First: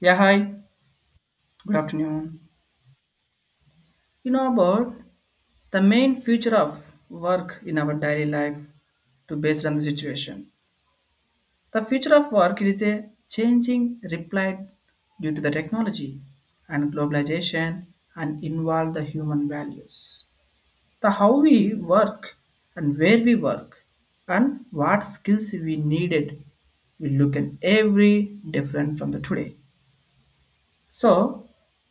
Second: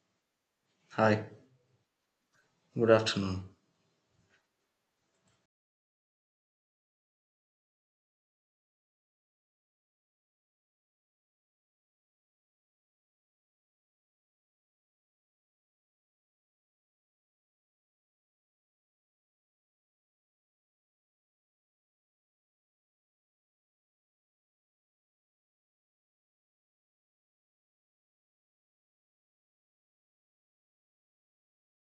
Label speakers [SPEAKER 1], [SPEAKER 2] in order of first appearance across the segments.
[SPEAKER 1] Yeah, hi.
[SPEAKER 2] Hi,
[SPEAKER 1] Good afternoon.
[SPEAKER 2] good afternoon.
[SPEAKER 1] You know about the main future of work in our daily life to based on the situation. The future of work is a changing reply due to the technology and globalization and involve the human values. The how we work and where we work and what skills we needed we look at every different from the today. So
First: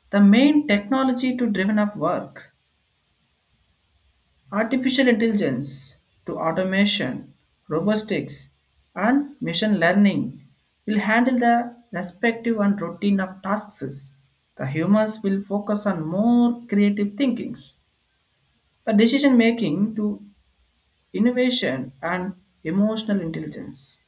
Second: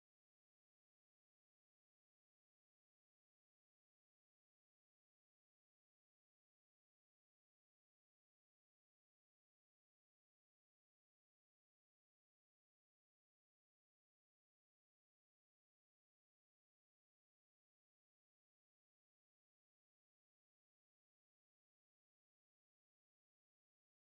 [SPEAKER 1] the main technology to driven of work, artificial intelligence to automation, robotics, and machine learning will handle the respective and routine of tasks. The humans will focus on more creative thinkings, the decision making to innovation and emotional intelligence.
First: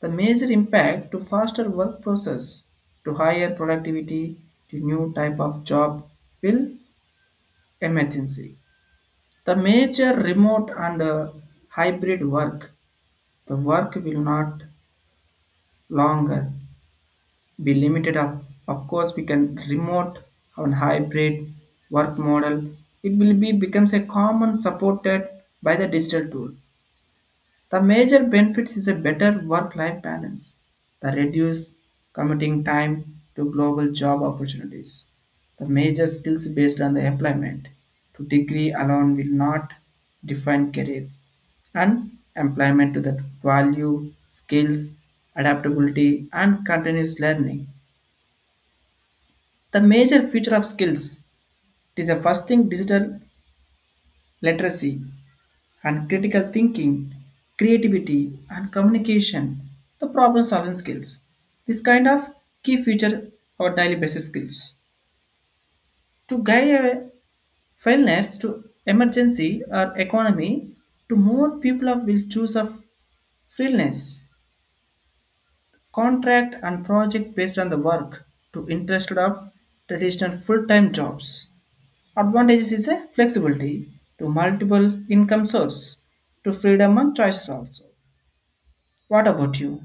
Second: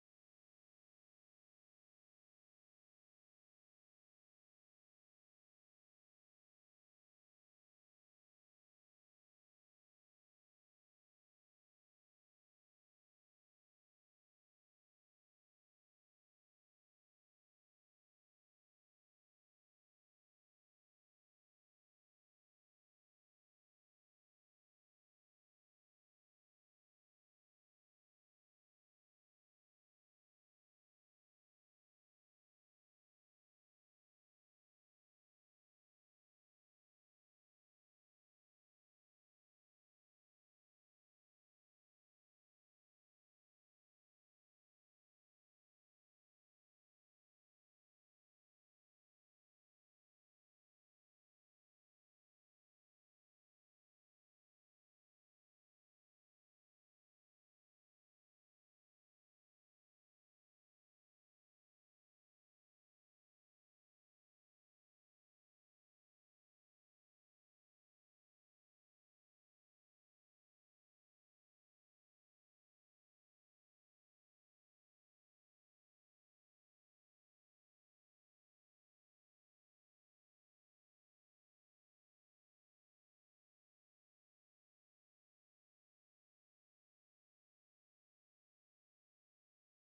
[SPEAKER 1] The major impact to faster work process, to higher productivity, to new type of job will emergency. The major remote and hybrid work, the work will not longer be limited. Of course, we can remote and hybrid work model. It will be becomes a common supported by the digital tool. The major benefits is a better work-life balance, the reduced commuting time to global job opportunities, the major skills based on the employment. To degree alone will not define career, and employment to that value, skills, adaptability, and continuous learning. The major future of skills, it is a first thing digital literacy and critical thinking, creativity, and communication, the problem solving skills. This kind of key feature our daily basis skills. To guide a fairness to emergency or economy, to more people of will choose of freelance, contract and project based on the work to interest of traditional full-time jobs. Advantages is a flexibility to multiple income source to freedom and choices also. What about you?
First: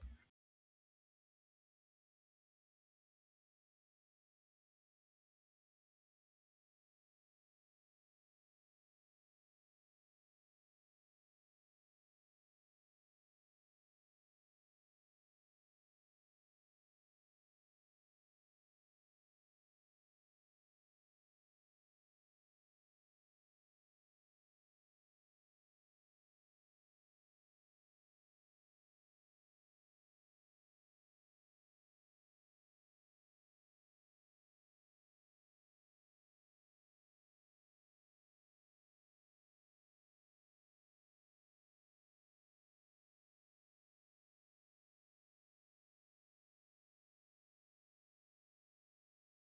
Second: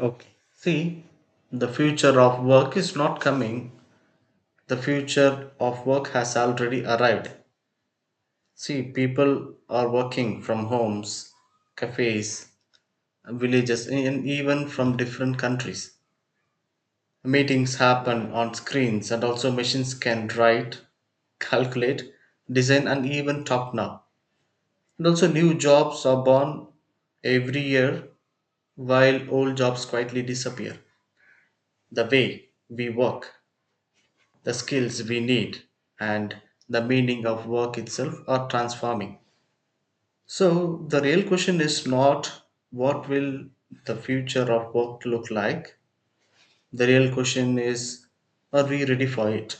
[SPEAKER 2] Okay. See, the future of work is not coming. The future of work has already arrived. See, people are working from homes, cafes, villages, and even from different countries. Meetings happen on screens, and also machines can write, calculate, design, and even talk now. And also, new jobs are born every year while old jobs quietly disappear. The way we work, the skills we need, and the meaning of work itself are transforming. So, the real question is not what will the future of work look like? The real question is, are we ready for it?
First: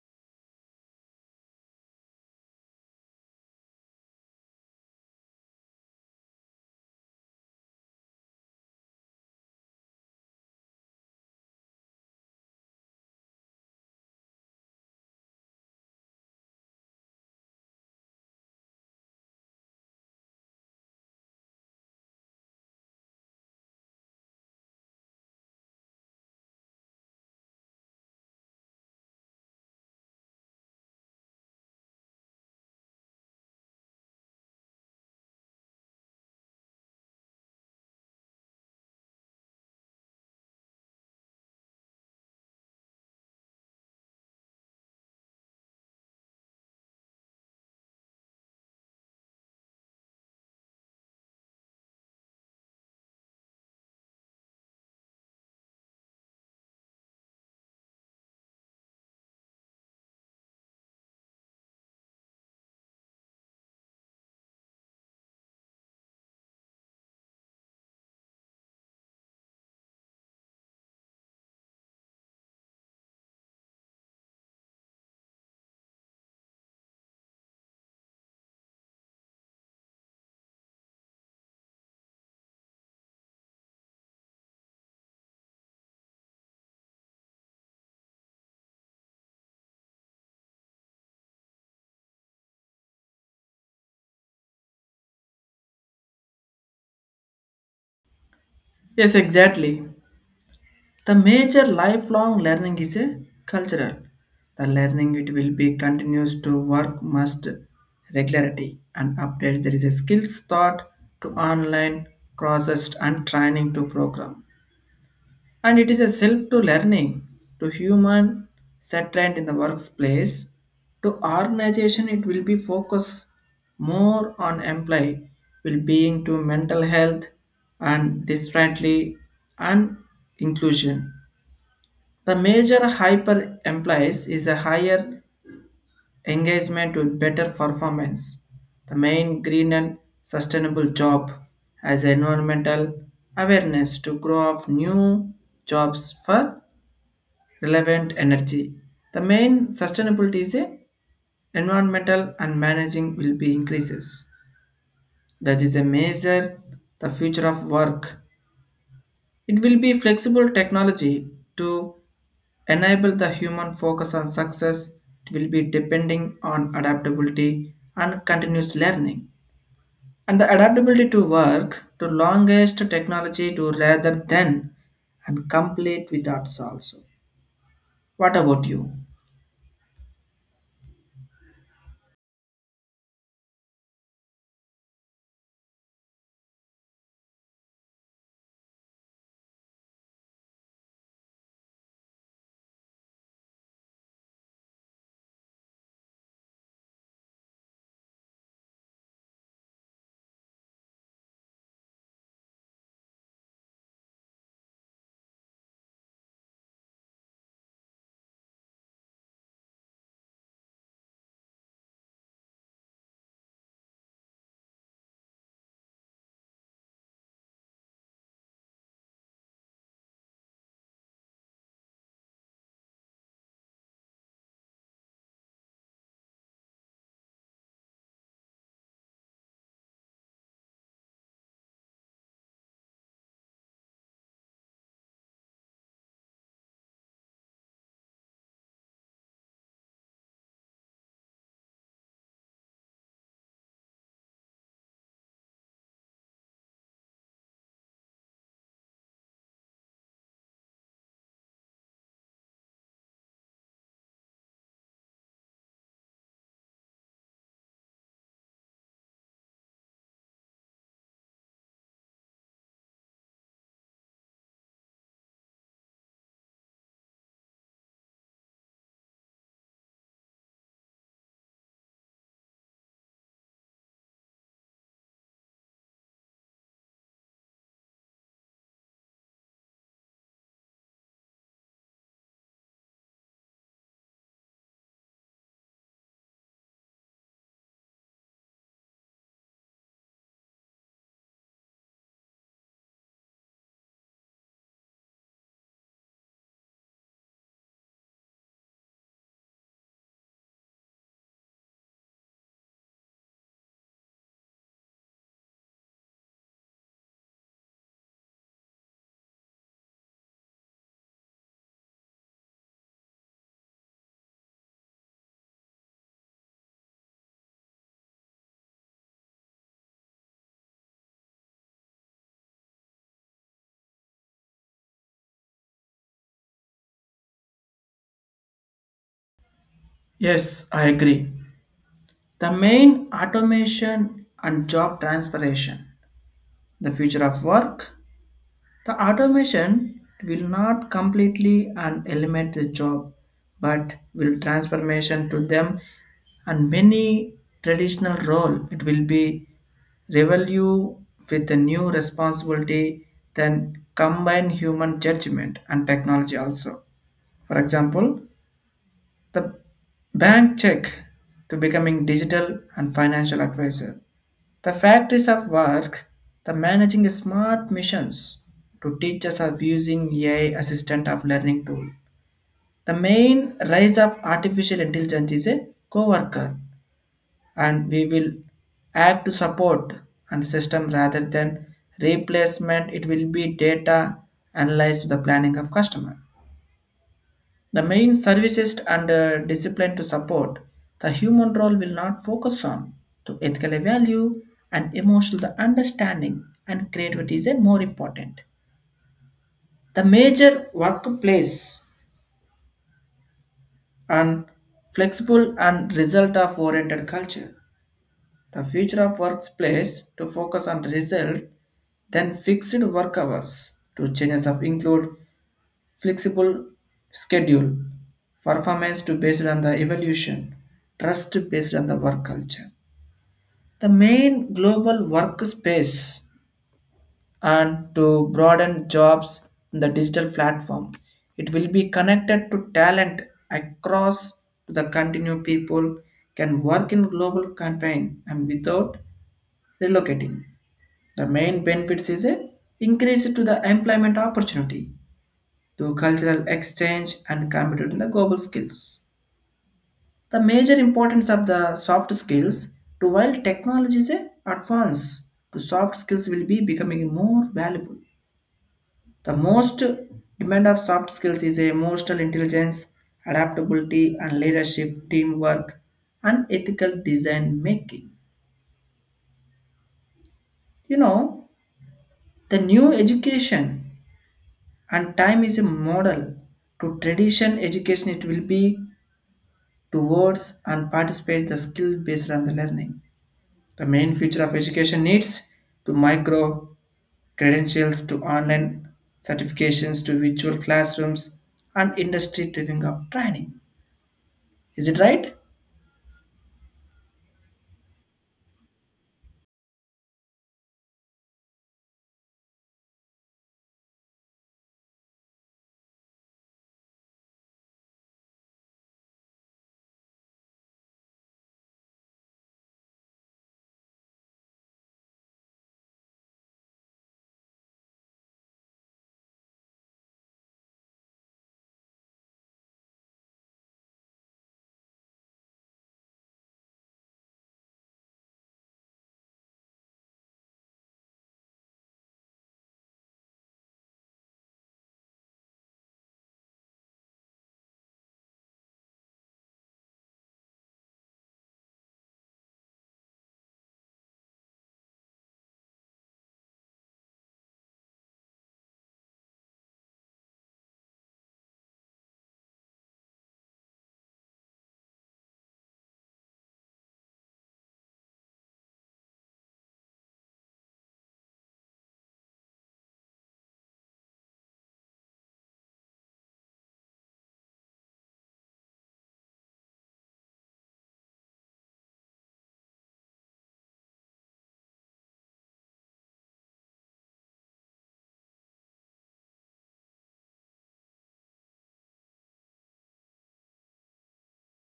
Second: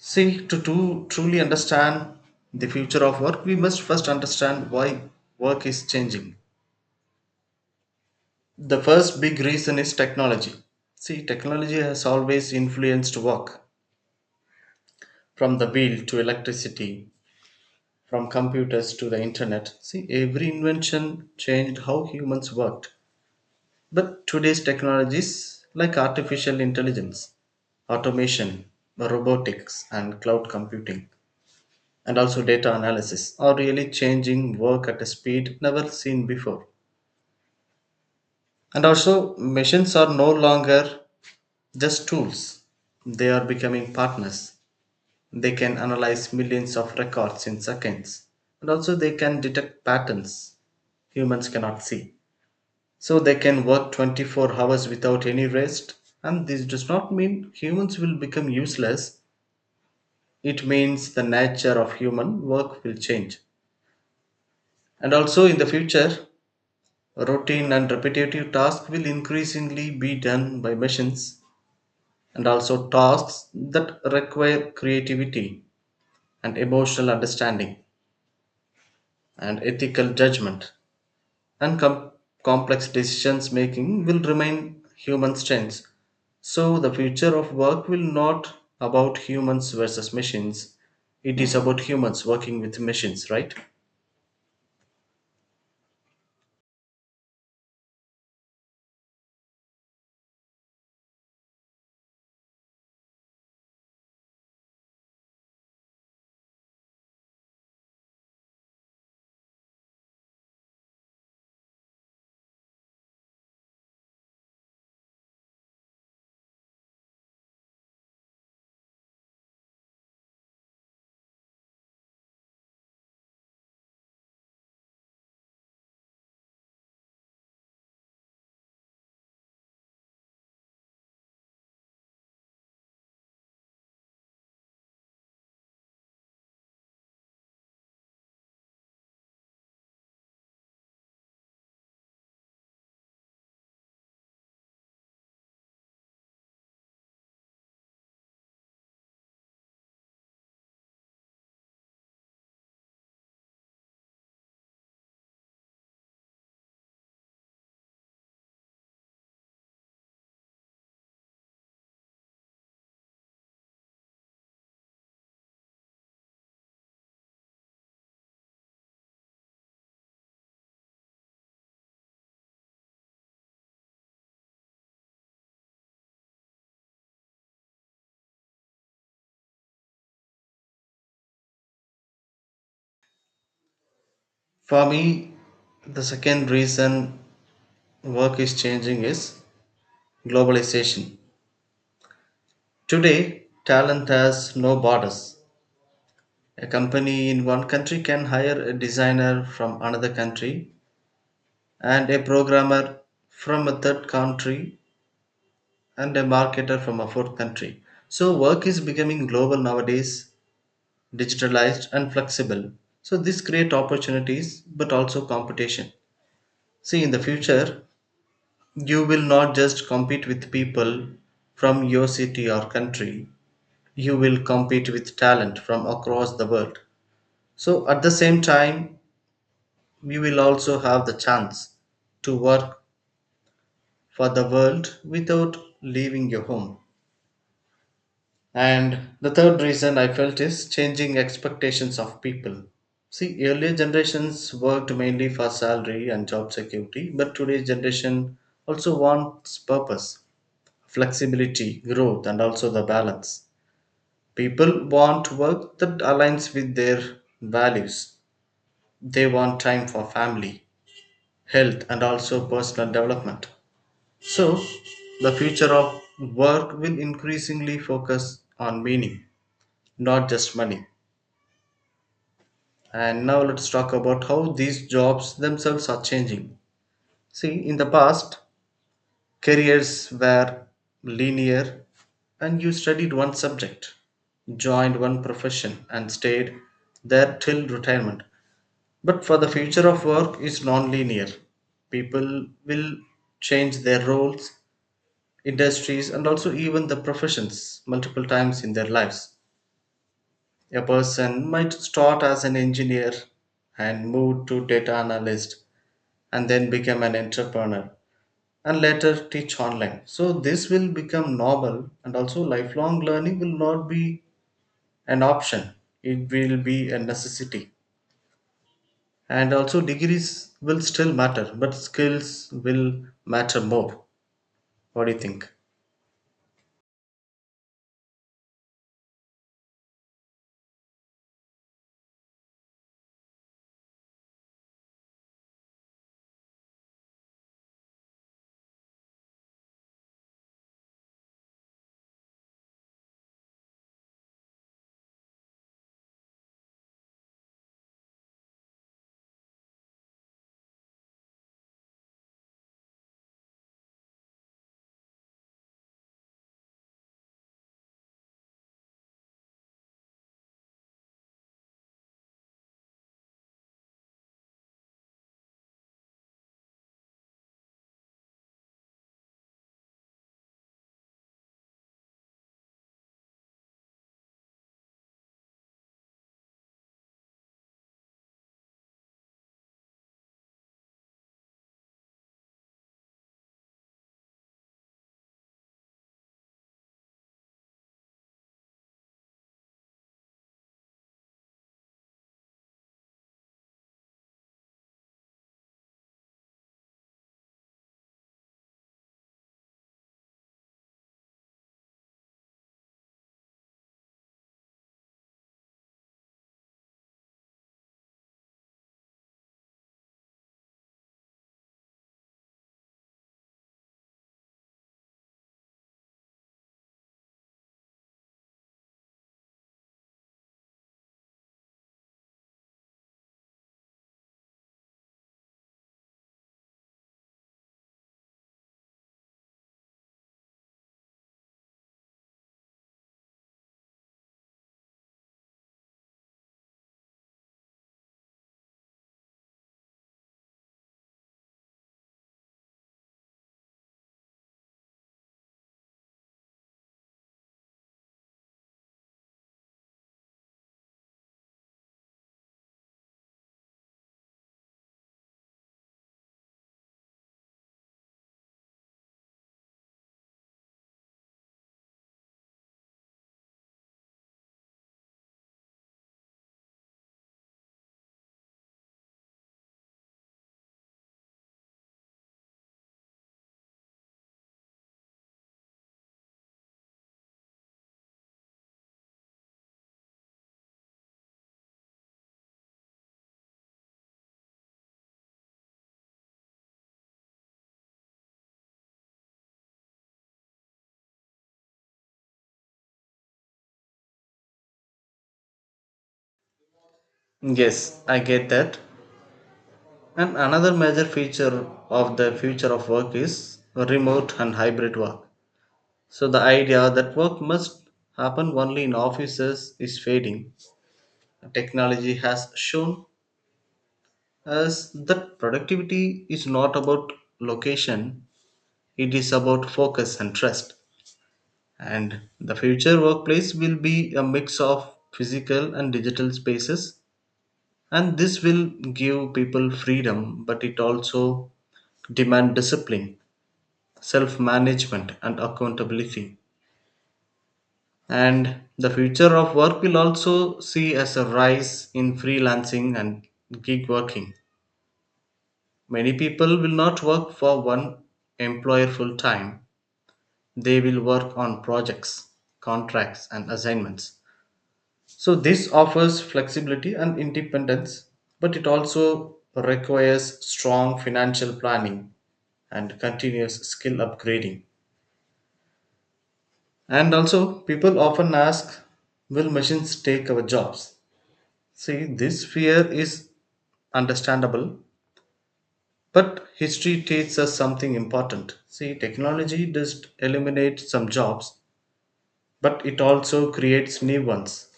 [SPEAKER 2] See, to truly understand the future of work, we must first understand why work is changing. The first big reason is technology. See, technology has always influenced work, from the wheel to electricity, from computers to the internet. See, every invention changed how humans worked. But today's technologies like artificial intelligence, automation, robotics, and cloud computing, and also data analysis are really changing work at a speed never seen before. And also, machines are no longer just tools, they are becoming partners. They can analyze millions of records in seconds, and also they can detect patterns humans cannot see. So they can work 24 hours without any rest. And this does not mean humans will become useless. It means the nature of human work will change. And also in the future, routine and repetitive tasks will increasingly be done by machines, and also tasks that require creativity and emotional understanding and ethical judgment and complex decisions making will remain human strengths. So the future of work will not about humans versus machines, it is about humans working with machines, right?
[SPEAKER 1] Yes, exactly. The major lifelong learning is a cultural. The learning it will be continues to work must regularity and updates. There is a skills thought to online courses and training to program, and it is a self to learning to human settlement in the workplace to organization. It will be focus more on employee will being to mental health and differently and inclusion. The major hyper implies is a higher engagement with better performance. The main green and sustainable job, as environmental awareness to grow of new jobs for relevant energy. The main sustainability is a environmental and managing will be increases. That is a major the future of work. It will be flexible technology to enable the human focus on success. It will be depending on adaptability and continuous learning. And the adaptability to work to longest technology to rather than and complete without also. What about you?
[SPEAKER 2] For me, the second reason work is changing is globalization. Today talent has no borders. A company in one country can hire a designer from another country, and a programmer from a third country, and a marketer from a fourth country. So work is becoming global nowadays, digitalized and flexible. So this create opportunities but also competition. See, in the future you will not just compete with people from your city or country. You will compete with talent from across the world. So at the same time you will also have the chance to work for the world without leaving your home. And the third reason I felt is changing expectations of people. See, earlier generations worked mainly for salary and job security, but today's generation also wants purpose, flexibility, growth, and also the balance. People want work that aligns with their values. They want time for family, health, and also personal development. So, the future of work will increasingly focus on meaning, not just money. And now let's talk about how these jobs themselves are changing. See, in the past, careers were linear and you studied one subject, joined one profession, and stayed there till retirement. But for the future of work is non-linear. People will change their roles, industries, and also even the professions multiple times in their lives. A person might start as an engineer and move to data analyst and then become an entrepreneur and later teach online. So this will become normal and also lifelong learning will not be an option. It will be a necessity. And also degrees will still matter, but skills will matter more. What do you think?
[SPEAKER 1] Yes, I agree. The main automation and job transpiration. The future of work. The automation will not completely and eliminate the job, but will transformation to them, and many traditional role. It will be revalue with the new responsibility, then combine human judgment and technology also. For example, the bank check to becoming digital and financial advisor. The factories of work, the managing smart missions to teachers of using AI assistant of learning tool. The main rise of artificial intelligence is a co-worker, and we will add to support and system rather than replacement. It will be data analyzed to the planning of customer. The main services and discipline to support the human role will not focus on to ethical value, and emotional understanding and creativity is a more important. The major workplace and flexible and result of oriented culture. The future of workplace to focus on result than fixed work hours. To changes of include flexible schedule, performance to based on the evolution, trust based on the work culture. The main global workspace and to broaden jobs in the digital platform. It will be connected to talent across to the continue. People can work in global campaign and without relocating. The main benefits is a increase to the employment opportunity, to cultural exchange and computing the global skills. The major importance of the soft skills to while technology is a advance, to soft skills will be becoming more valuable. The most demand of soft skills is emotional intelligence, adaptability and leadership, teamwork and ethical design making. You know, the new education and time is a model to tradition education. It will be towards and participate the skill based on the learning. The main future of education needs to micro credentials to online certifications to virtual classrooms and industry driven of training. Is it right?
[SPEAKER 2] Yes, I get that. And another major feature of the future of work is remote and hybrid work. So the idea that work must happen only in offices is fading. Technology has shown us that productivity is not about location, it is about focus and trust. And the future workplace will be a mix of physical and digital spaces, and this will give people freedom, but it also demand discipline, self management, and accountability. And the future of work will also see as a rise in freelancing and gig working. Many people will not work for one employer full time. They will work on projects, contracts, and assignments. So, this offers flexibility and independence, but it also requires strong financial planning and continuous skill upgrading. And also, people often ask, will machines take our jobs? See, this fear is understandable. But history teaches us something important. See, technology does eliminate some jobs, but it also creates new ones.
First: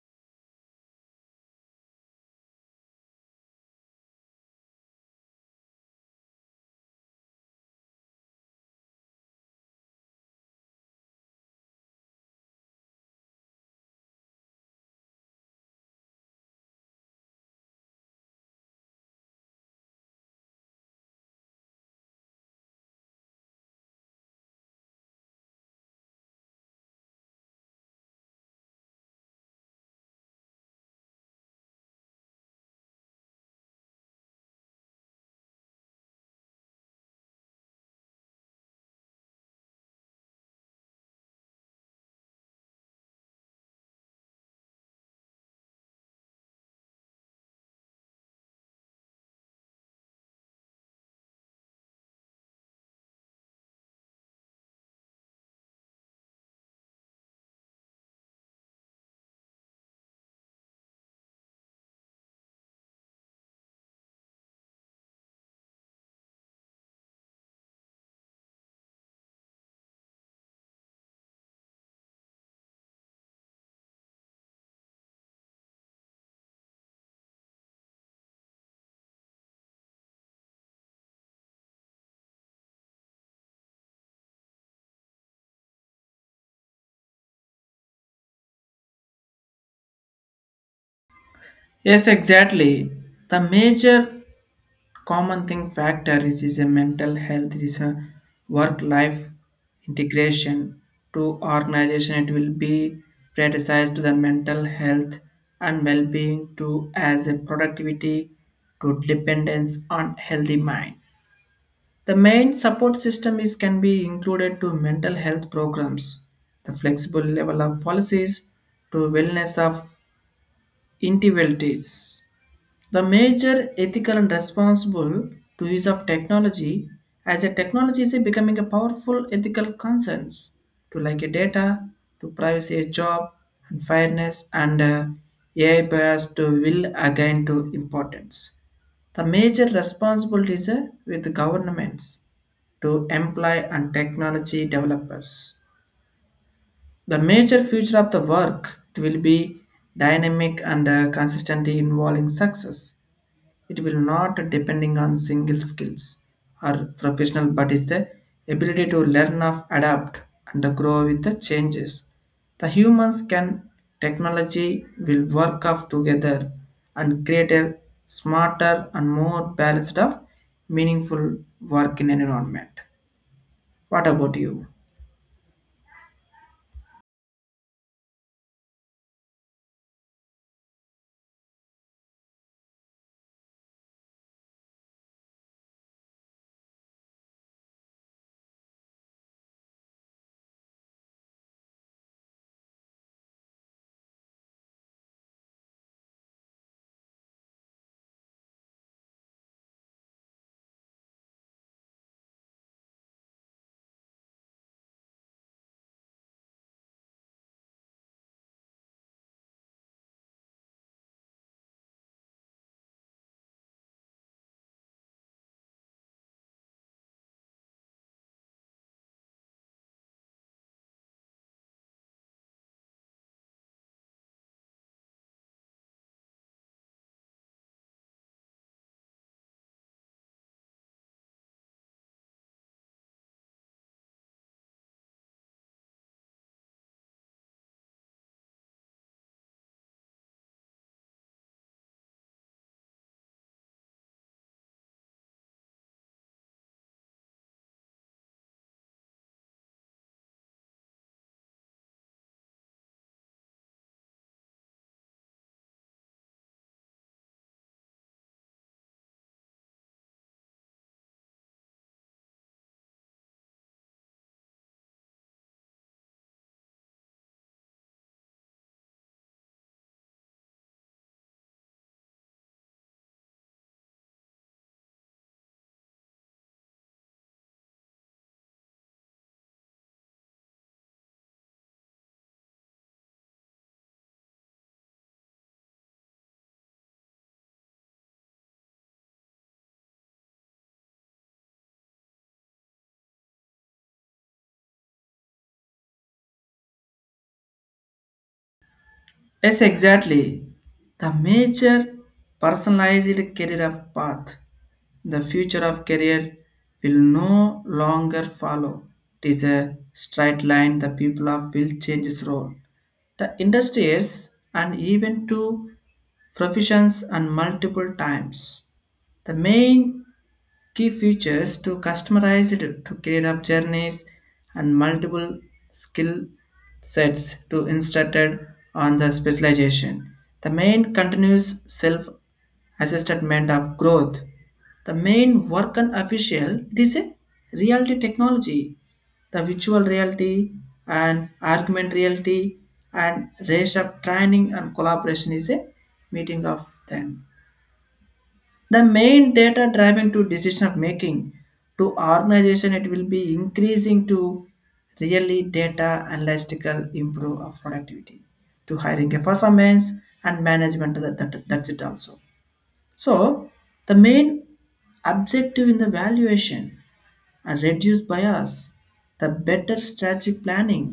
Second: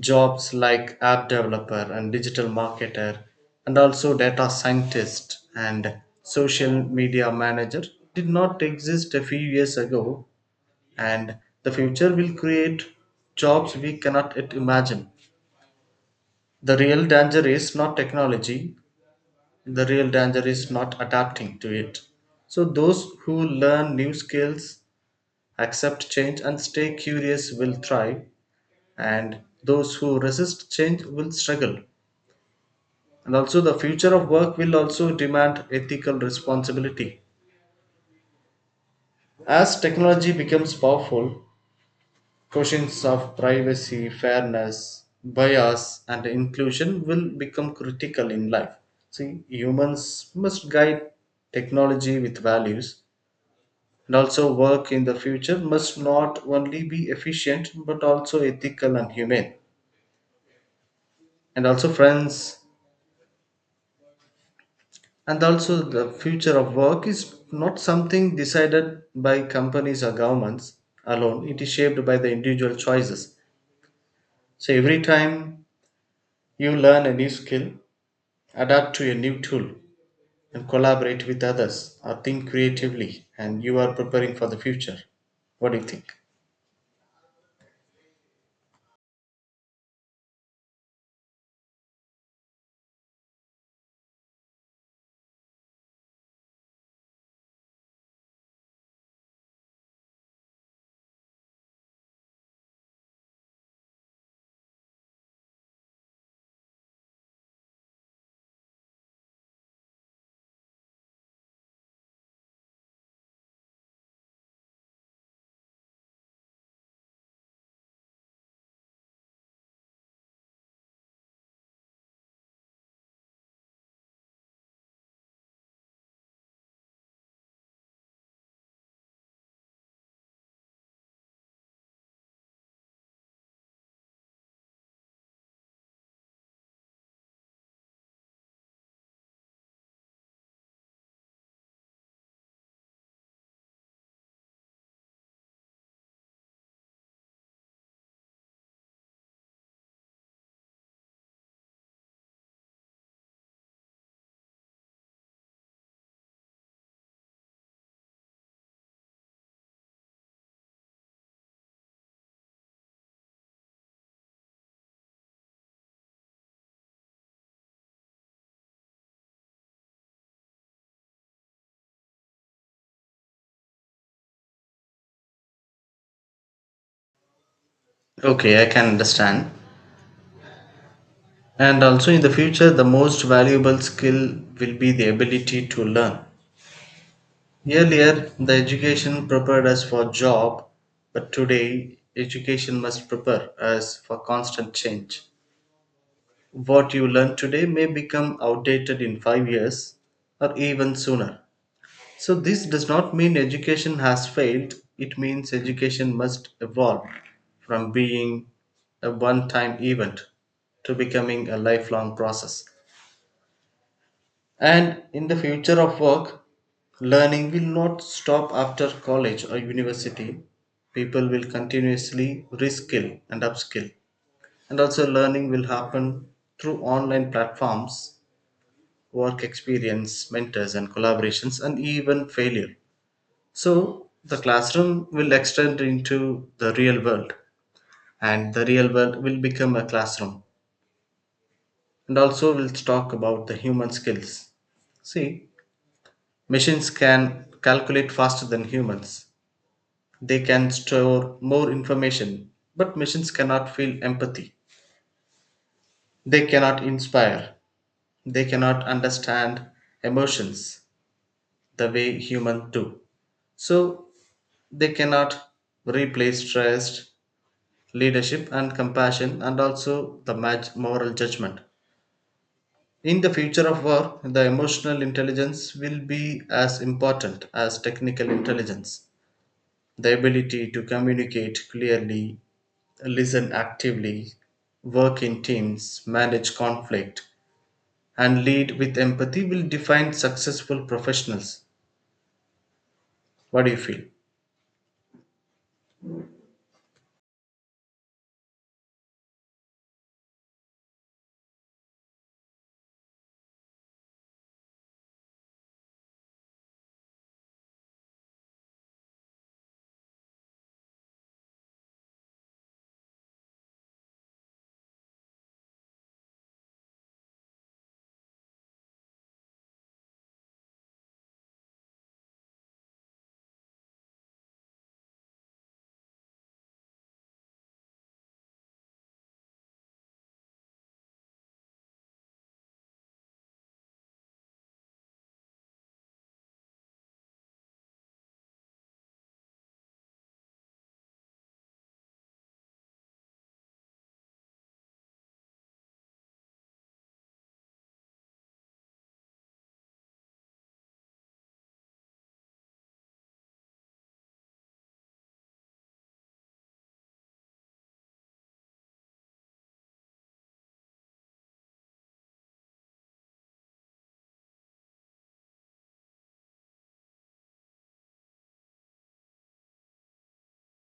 [SPEAKER 2] Jobs like app developer and digital marketer, and also data scientist and social media manager did not exist a few years ago, and the future will create jobs we cannot yet imagine. The real danger is not technology, the real danger is not adapting to it. So, those who learn new skills, accept change, and stay curious will thrive, and those who resist change will struggle. And also, the future of work will also demand ethical responsibility. As technology becomes powerful, questions of privacy, fairness, bias, and inclusion will become critical in life. See, humans must guide technology with values. And also, work in the future must not only be efficient but also ethical and humane. And also, friends, and also the future of work is not something decided by companies or governments alone, it is shaped by the individual choices. So, every time you learn a new skill, adapt to a new tool, and collaborate with others or think creatively, and you are preparing for the future. What do you think?
[SPEAKER 1] Yes, exactly. The major common thing factor is a mental health. It is a work life integration to organization. It will be prioritized to the mental health and well-being, to as a productivity to dependence on healthy mind. The main support system is can be included to mental health programs, the flexible level of policies to wellness of individuals. The major ethical and responsible to use of technology, as a technology is becoming a powerful ethical concerns to like a data, to privacy, a job, and fairness, and AI bias to will again to importance. The major responsibilities are with governments to employ and technology developers. The major future of the work will be dynamic and consistently involving success. It will not depending on single skills or professional, but is the ability to learn of adapt and grow with the changes. The humans can technology will work off together and create a smarter and more balanced of meaningful work in an environment. What about you?
[SPEAKER 2] Okay, I can understand. And also in the future, the most valuable skill will be the ability to learn. Earlier, the education prepared us for job, but today education must prepare us for constant change. What you learn today may become outdated in five years or even sooner. So this does not mean education has failed. It means education must evolve from being a one-time event to becoming a lifelong process. And in the future of work, learning will not stop after college or university. People will continuously reskill and upskill. And also, learning will happen through online platforms, work experience, mentors, and collaborations, and even failure. So, the classroom will extend into the real world, and the real world will become a classroom. And also, we'll talk about the human skills. See, machines can calculate faster than humans. They can store more information, but machines cannot feel empathy. They cannot inspire. They cannot understand emotions the way humans do. So they cannot replace trust, leadership, and compassion, and also the moral judgment. In the future of work, the emotional intelligence will be as important as technical intelligence. The ability to communicate clearly, listen actively, work in teams, manage conflict, and lead with empathy will define successful professionals. What do you feel?
[SPEAKER 1] Yes, exactly. The major personalized career of path. The future of career will no longer follow. It is a straight line. The people of will change its role, the industries and even to professions and multiple times. The main key features to customize it to create up journeys and multiple skill sets to instructed on the specialization. The main continuous self assessment of growth. The main work and official it is a reality technology, the virtual reality and argument reality and race up training and collaboration is a meeting of them. The main data driven to decision of making to organization. It will be increasing to really data analytical improve of productivity to hiring a performance and management, that's it also. So the main objective in the valuation and reduce bias, the better strategic planning,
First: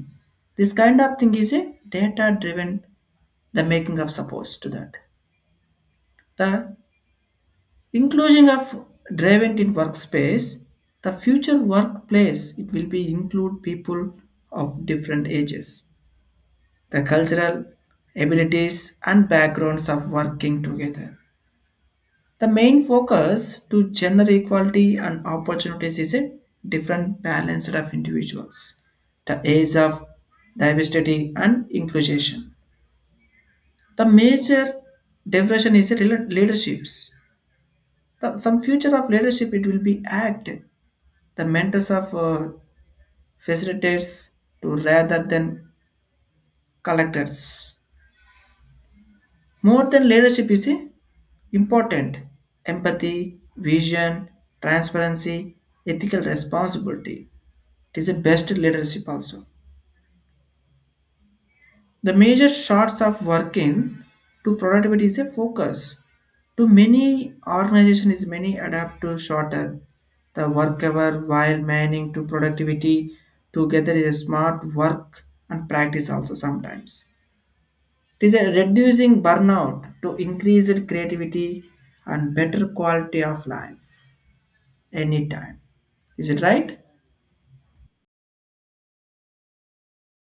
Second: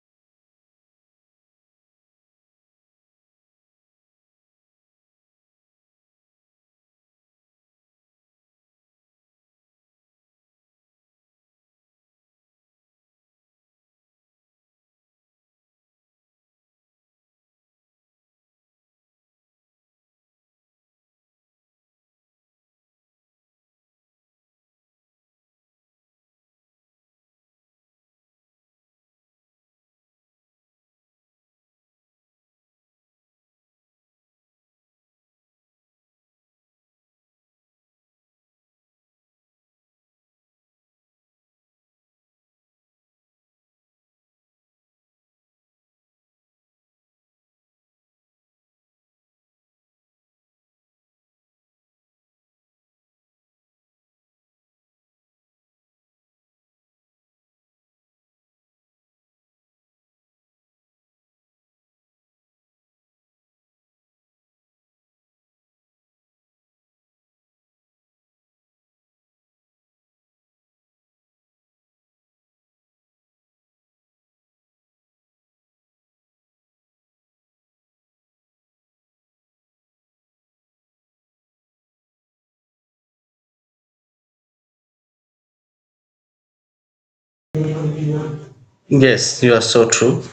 [SPEAKER 1] this kind of thing is a data driven, the making of supports to that, the inclusion of driven in workspace. The future workplace, it will be include people of different ages, the cultural abilities and backgrounds of working together. The main focus to gender equality and opportunities is a different balance of individuals, the age of diversity and inclusion. The major diversion is a leaderships. Some future of leadership it will be act, the mentors of facilitators to rather than collectors. More than leadership is important. Empathy, vision, transparency, ethical responsibility. It is the best leadership also. The major shorts of working to productivity is a focus. To many organization is many adapt to shorter the work hour while manning to productivity together is a smart work and practice also sometimes. It is a reducing burnout to increased creativity and better quality of life anytime. Is it right?
[SPEAKER 2] Yes, you are so true.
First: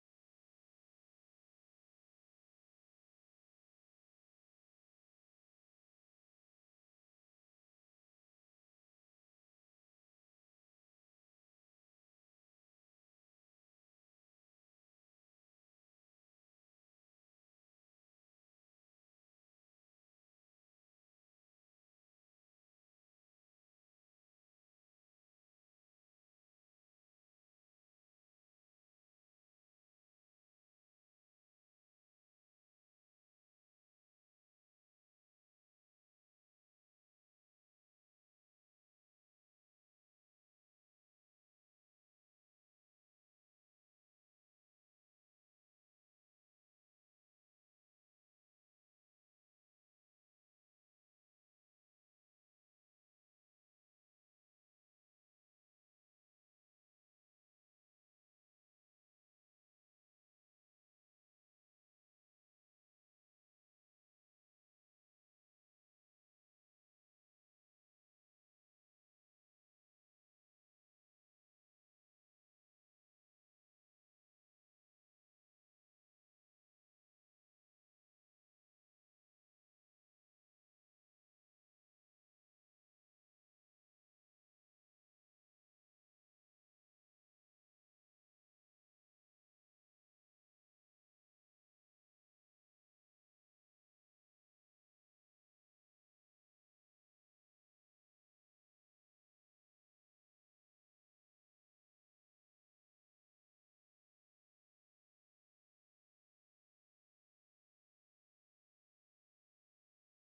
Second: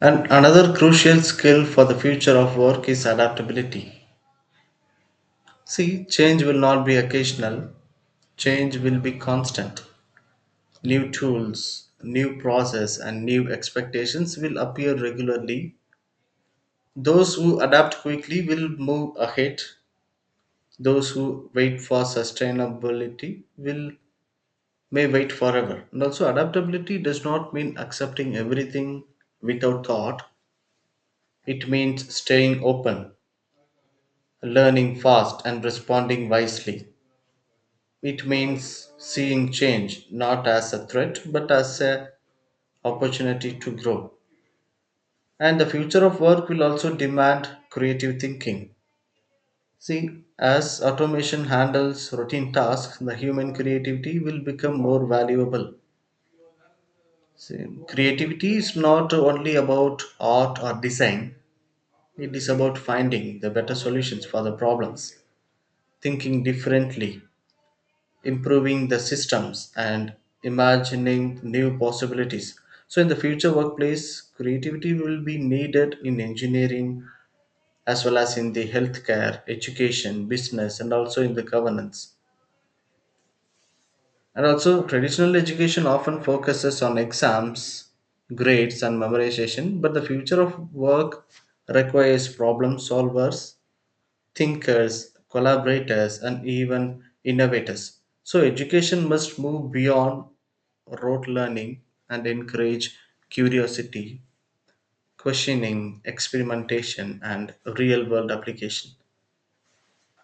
[SPEAKER 2] And another crucial skill for the future of work is adaptability. See, change will not be occasional, change will be constant. New tools, new process, and new expectations will appear regularly. Those who adapt quickly will move ahead. Those who wait for sustainability will may wait forever. And also adaptability does not mean accepting everything without thought. It means staying open, learning fast and responding wisely. It means seeing change not as a threat but as an opportunity to grow. And the future of work will also demand creative thinking. See, as automation handles routine tasks, the human creativity will become more valuable. See, creativity is not only about art or design, it is about finding the better solutions for the problems, thinking differently, improving the systems, and imagining new possibilities. So, in the future workplace, creativity will be needed in engineering as well as in the healthcare, education, business, and also in the governance. And also, traditional education often focuses on exams, grades, and memorization, but the future of work requires problem solvers, thinkers, collaborators, and even innovators. So, education must move beyond rote learning and encourage curiosity, questioning, experimentation, and real world application.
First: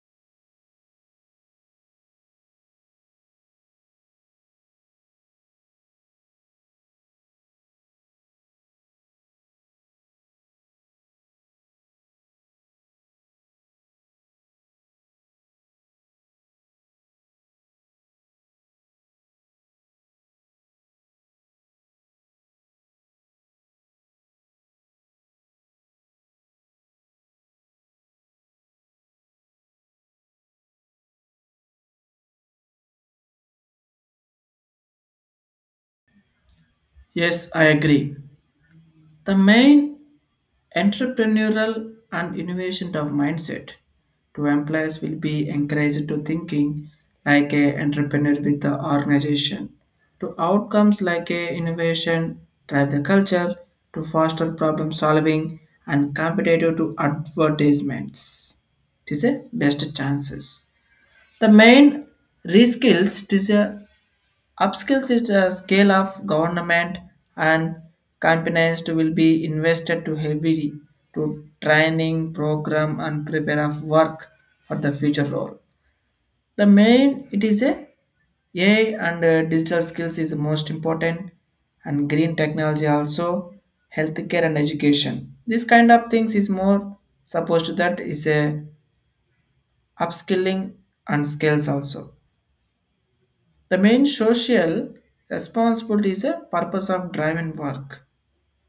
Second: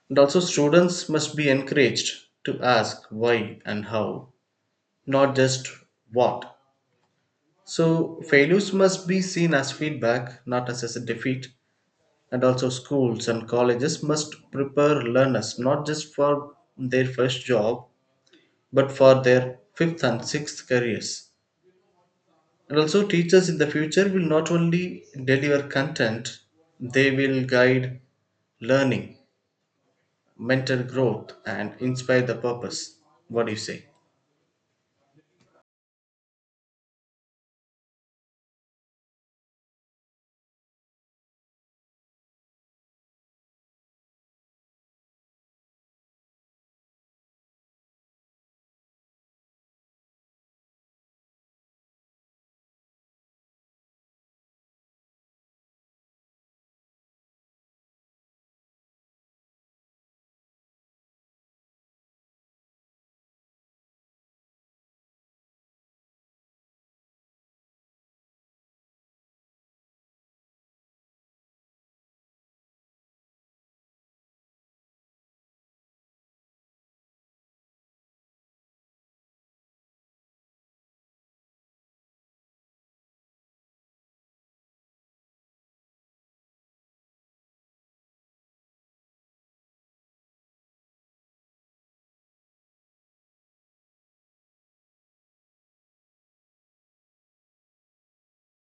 [SPEAKER 2] And also, students must be encouraged to ask why and how, not just what. So, failures must be seen as feedback, not as a defeat. And also, schools and colleges must prepare learners not just for their first job, but for their fifth and sixth careers. And also, teachers in the future will not only deliver content, they will guide learning, mental growth, and inspire the purpose. What do you say?
[SPEAKER 1] Yes, I agree. The main entrepreneurial and innovation of mindset to employees will be encouraged to thinking like a entrepreneur with the organization to outcomes like a innovation drive the culture to foster problem solving and competitive to advertisements. It is a best chances. The main reskills, it is a upskills is a scale of government and companies to will be invested to heavily to training program and prepare of work for the future role. The main it is a AI and digital skills is the most important, and green technology also, healthcare and education. This kind of things is more supposed to that is a upskilling and skills also. The main social responsibility is a purpose of driven work.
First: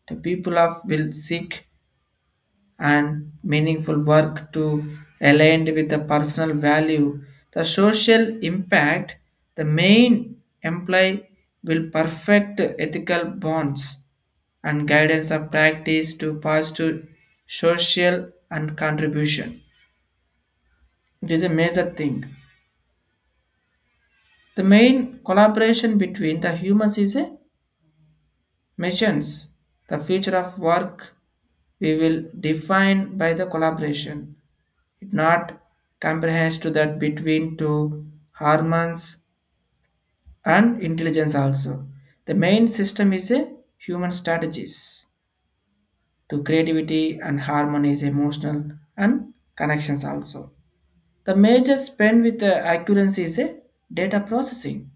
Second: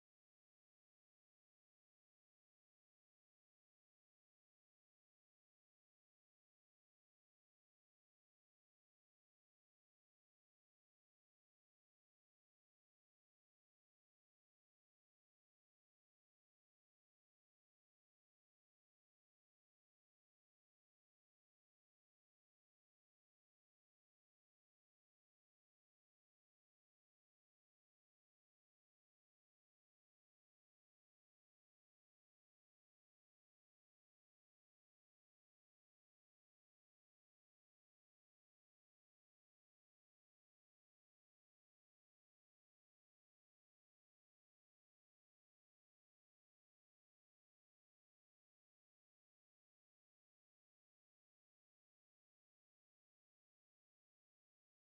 [SPEAKER 1] The people of will seek and meaningful work to aligned with the personal value. The social impact, the main employee will perfect ethical bonds and guidance of practice to positive social and contribution. It is a major thing. The main collaboration between the humans is a missions, the future of work we will define by the collaboration. It not comprehends to that between two hormones and intelligence also. The main system is a human strategies to creativity and harmony is emotional and connections also. The major spend with the accuracy is a data processing.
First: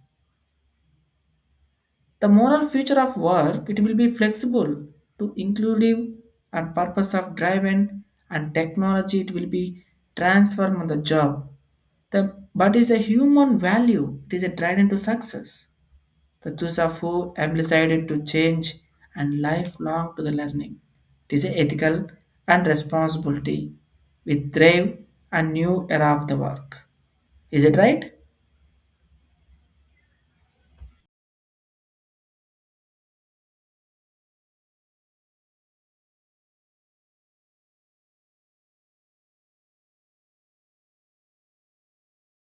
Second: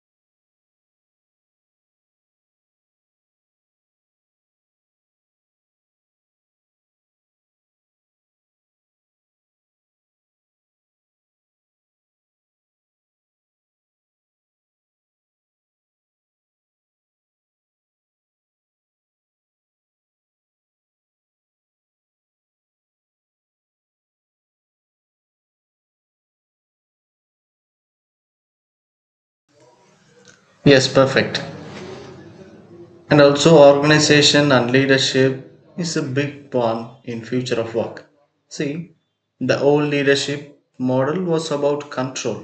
[SPEAKER 1] The moral future of work it will be flexible to inclusive and purpose of driven, and technology it will be transformed on the job. The but is a human value, it is a driven to success. The choice of who am decided to change and lifelong to the learning. It is a ethical and responsibility with brave and new era of the work. Is it right?
[SPEAKER 2] Yes, perfect. And also organization and leadership is a big one in future of work. See, the old leadership model was about control.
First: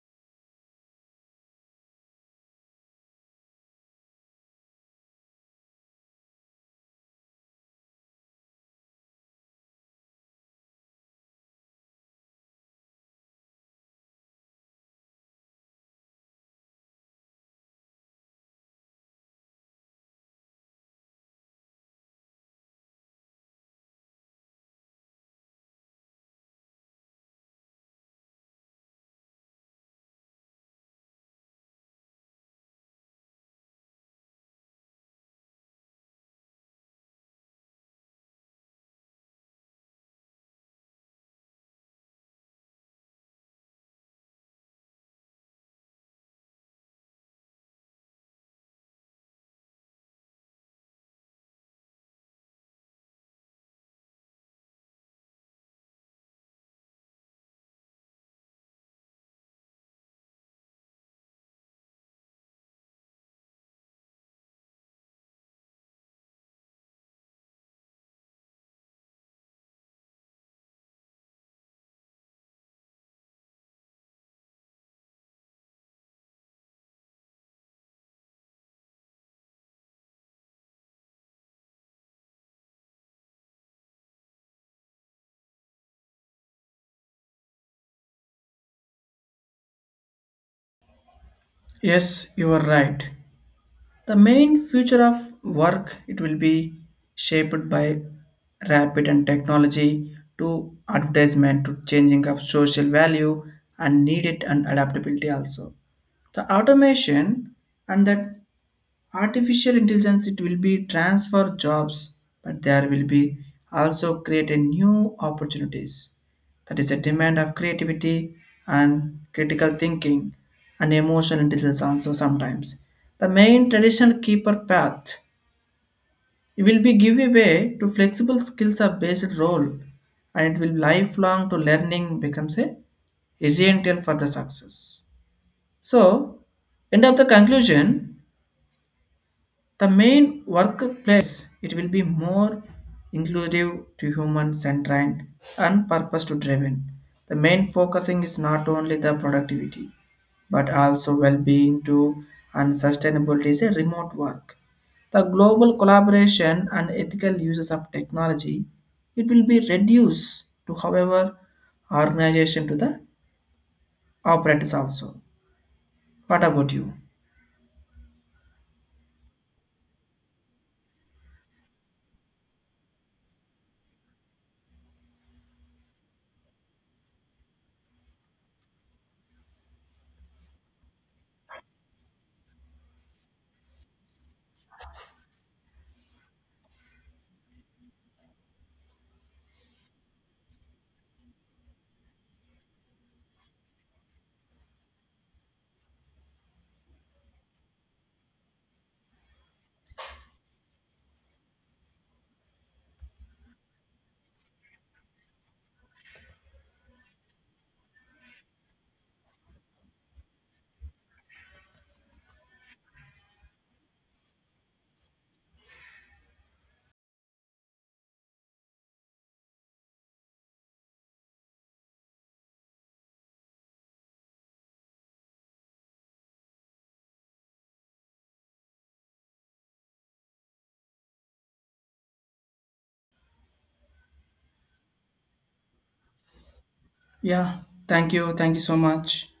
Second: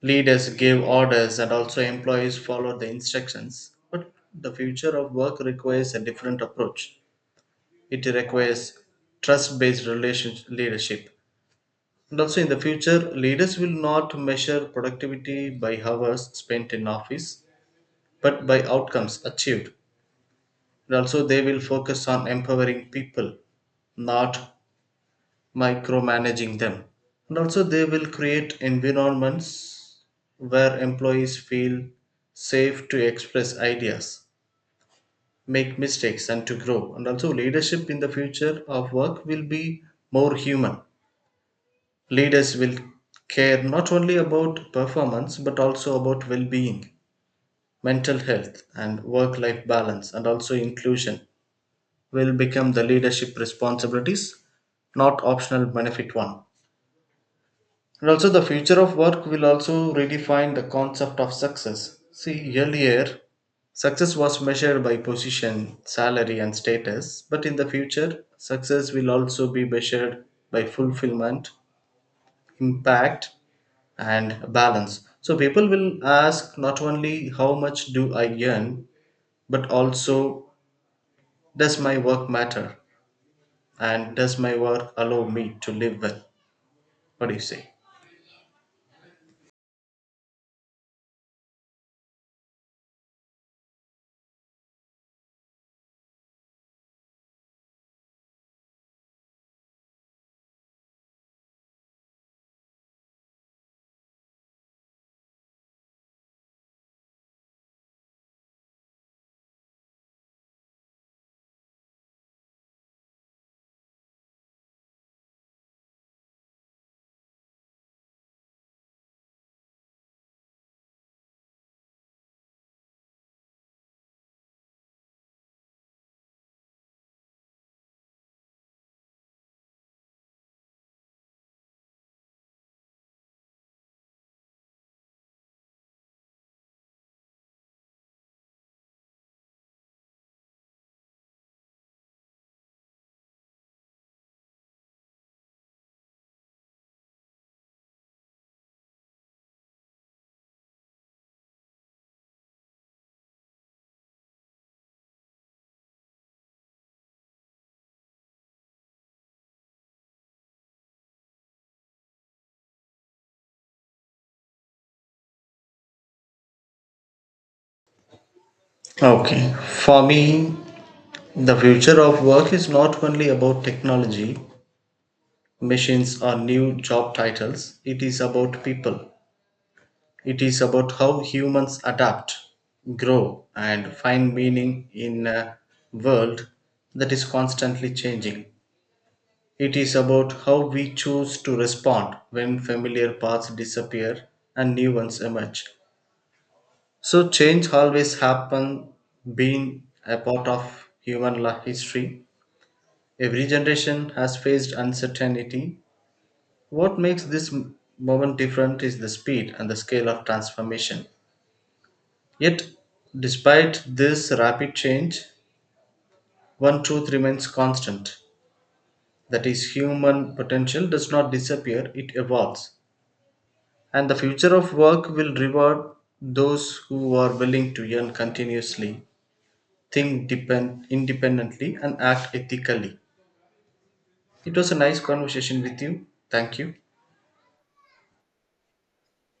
[SPEAKER 2] Leaders gave orders and also employees followed the instructions, but the future of work requires a different approach. It requires trust based relationship leadership. And also in the future, leaders will not measure productivity by hours spent in office, but by outcomes achieved. And also, they will focus on empowering people, not micromanaging them. And also, they will create environments where employees feel safe to express ideas, make mistakes, and to grow. And also, leadership in the future of work will be more human. Leaders will care not only about performance but also about well being, mental health, and work life balance, and also inclusion will become the leadership responsibilities, not optional benefit one. And also, the future of work will also redefine the concept of success. See, earlier, success was measured by position, salary, and status, but in the future, success will also be measured by fulfillment, impact, and balance. So, people will ask not only how much do I earn, but also does my work matter? And does my work allow me to live with? What do you say?
[SPEAKER 1] Yes, you are right. The main future of work it will be shaped by rapid and technology to advertisement to changing of social value and needed and adaptability also. The automation and that artificial intelligence it will be transfer jobs, but there will be also create a new opportunities that is a demand of creativity and critical thinking and emotional intelligence also sometimes. The main traditional keeper path it will be give away to flexible skills of basic role, and it will lifelong to learning becomes a essential for the success. So, end of the conclusion. The main workplace it will be more inclusive to human centered and purpose to driven. The main focusing is not only the productivity but also well-being too, and sustainability is a remote work. The global collaboration and ethical uses of technology it will be reduced to however organization to the operators also. What about you?
[SPEAKER 2] Okay. For me, the future of work is not only about technology, machines, or new job titles, it is about people. It is about how humans adapt, grow, and find meaning in a world that is constantly changing. It is about how we choose to respond when familiar paths disappear and new ones emerge. So change always happen being a part of human history. Every generation has faced uncertainty. What makes this moment different is the speed and the scale of transformation. Yet, despite this rapid change, one truth remains constant, that is, human potential does not disappear, it evolves. And the future of work will reward those who are willing to learn continuously, think depend independently and act ethically. It was a nice conversation with you. Thank you.
[SPEAKER 1] Yeah, thank you so much.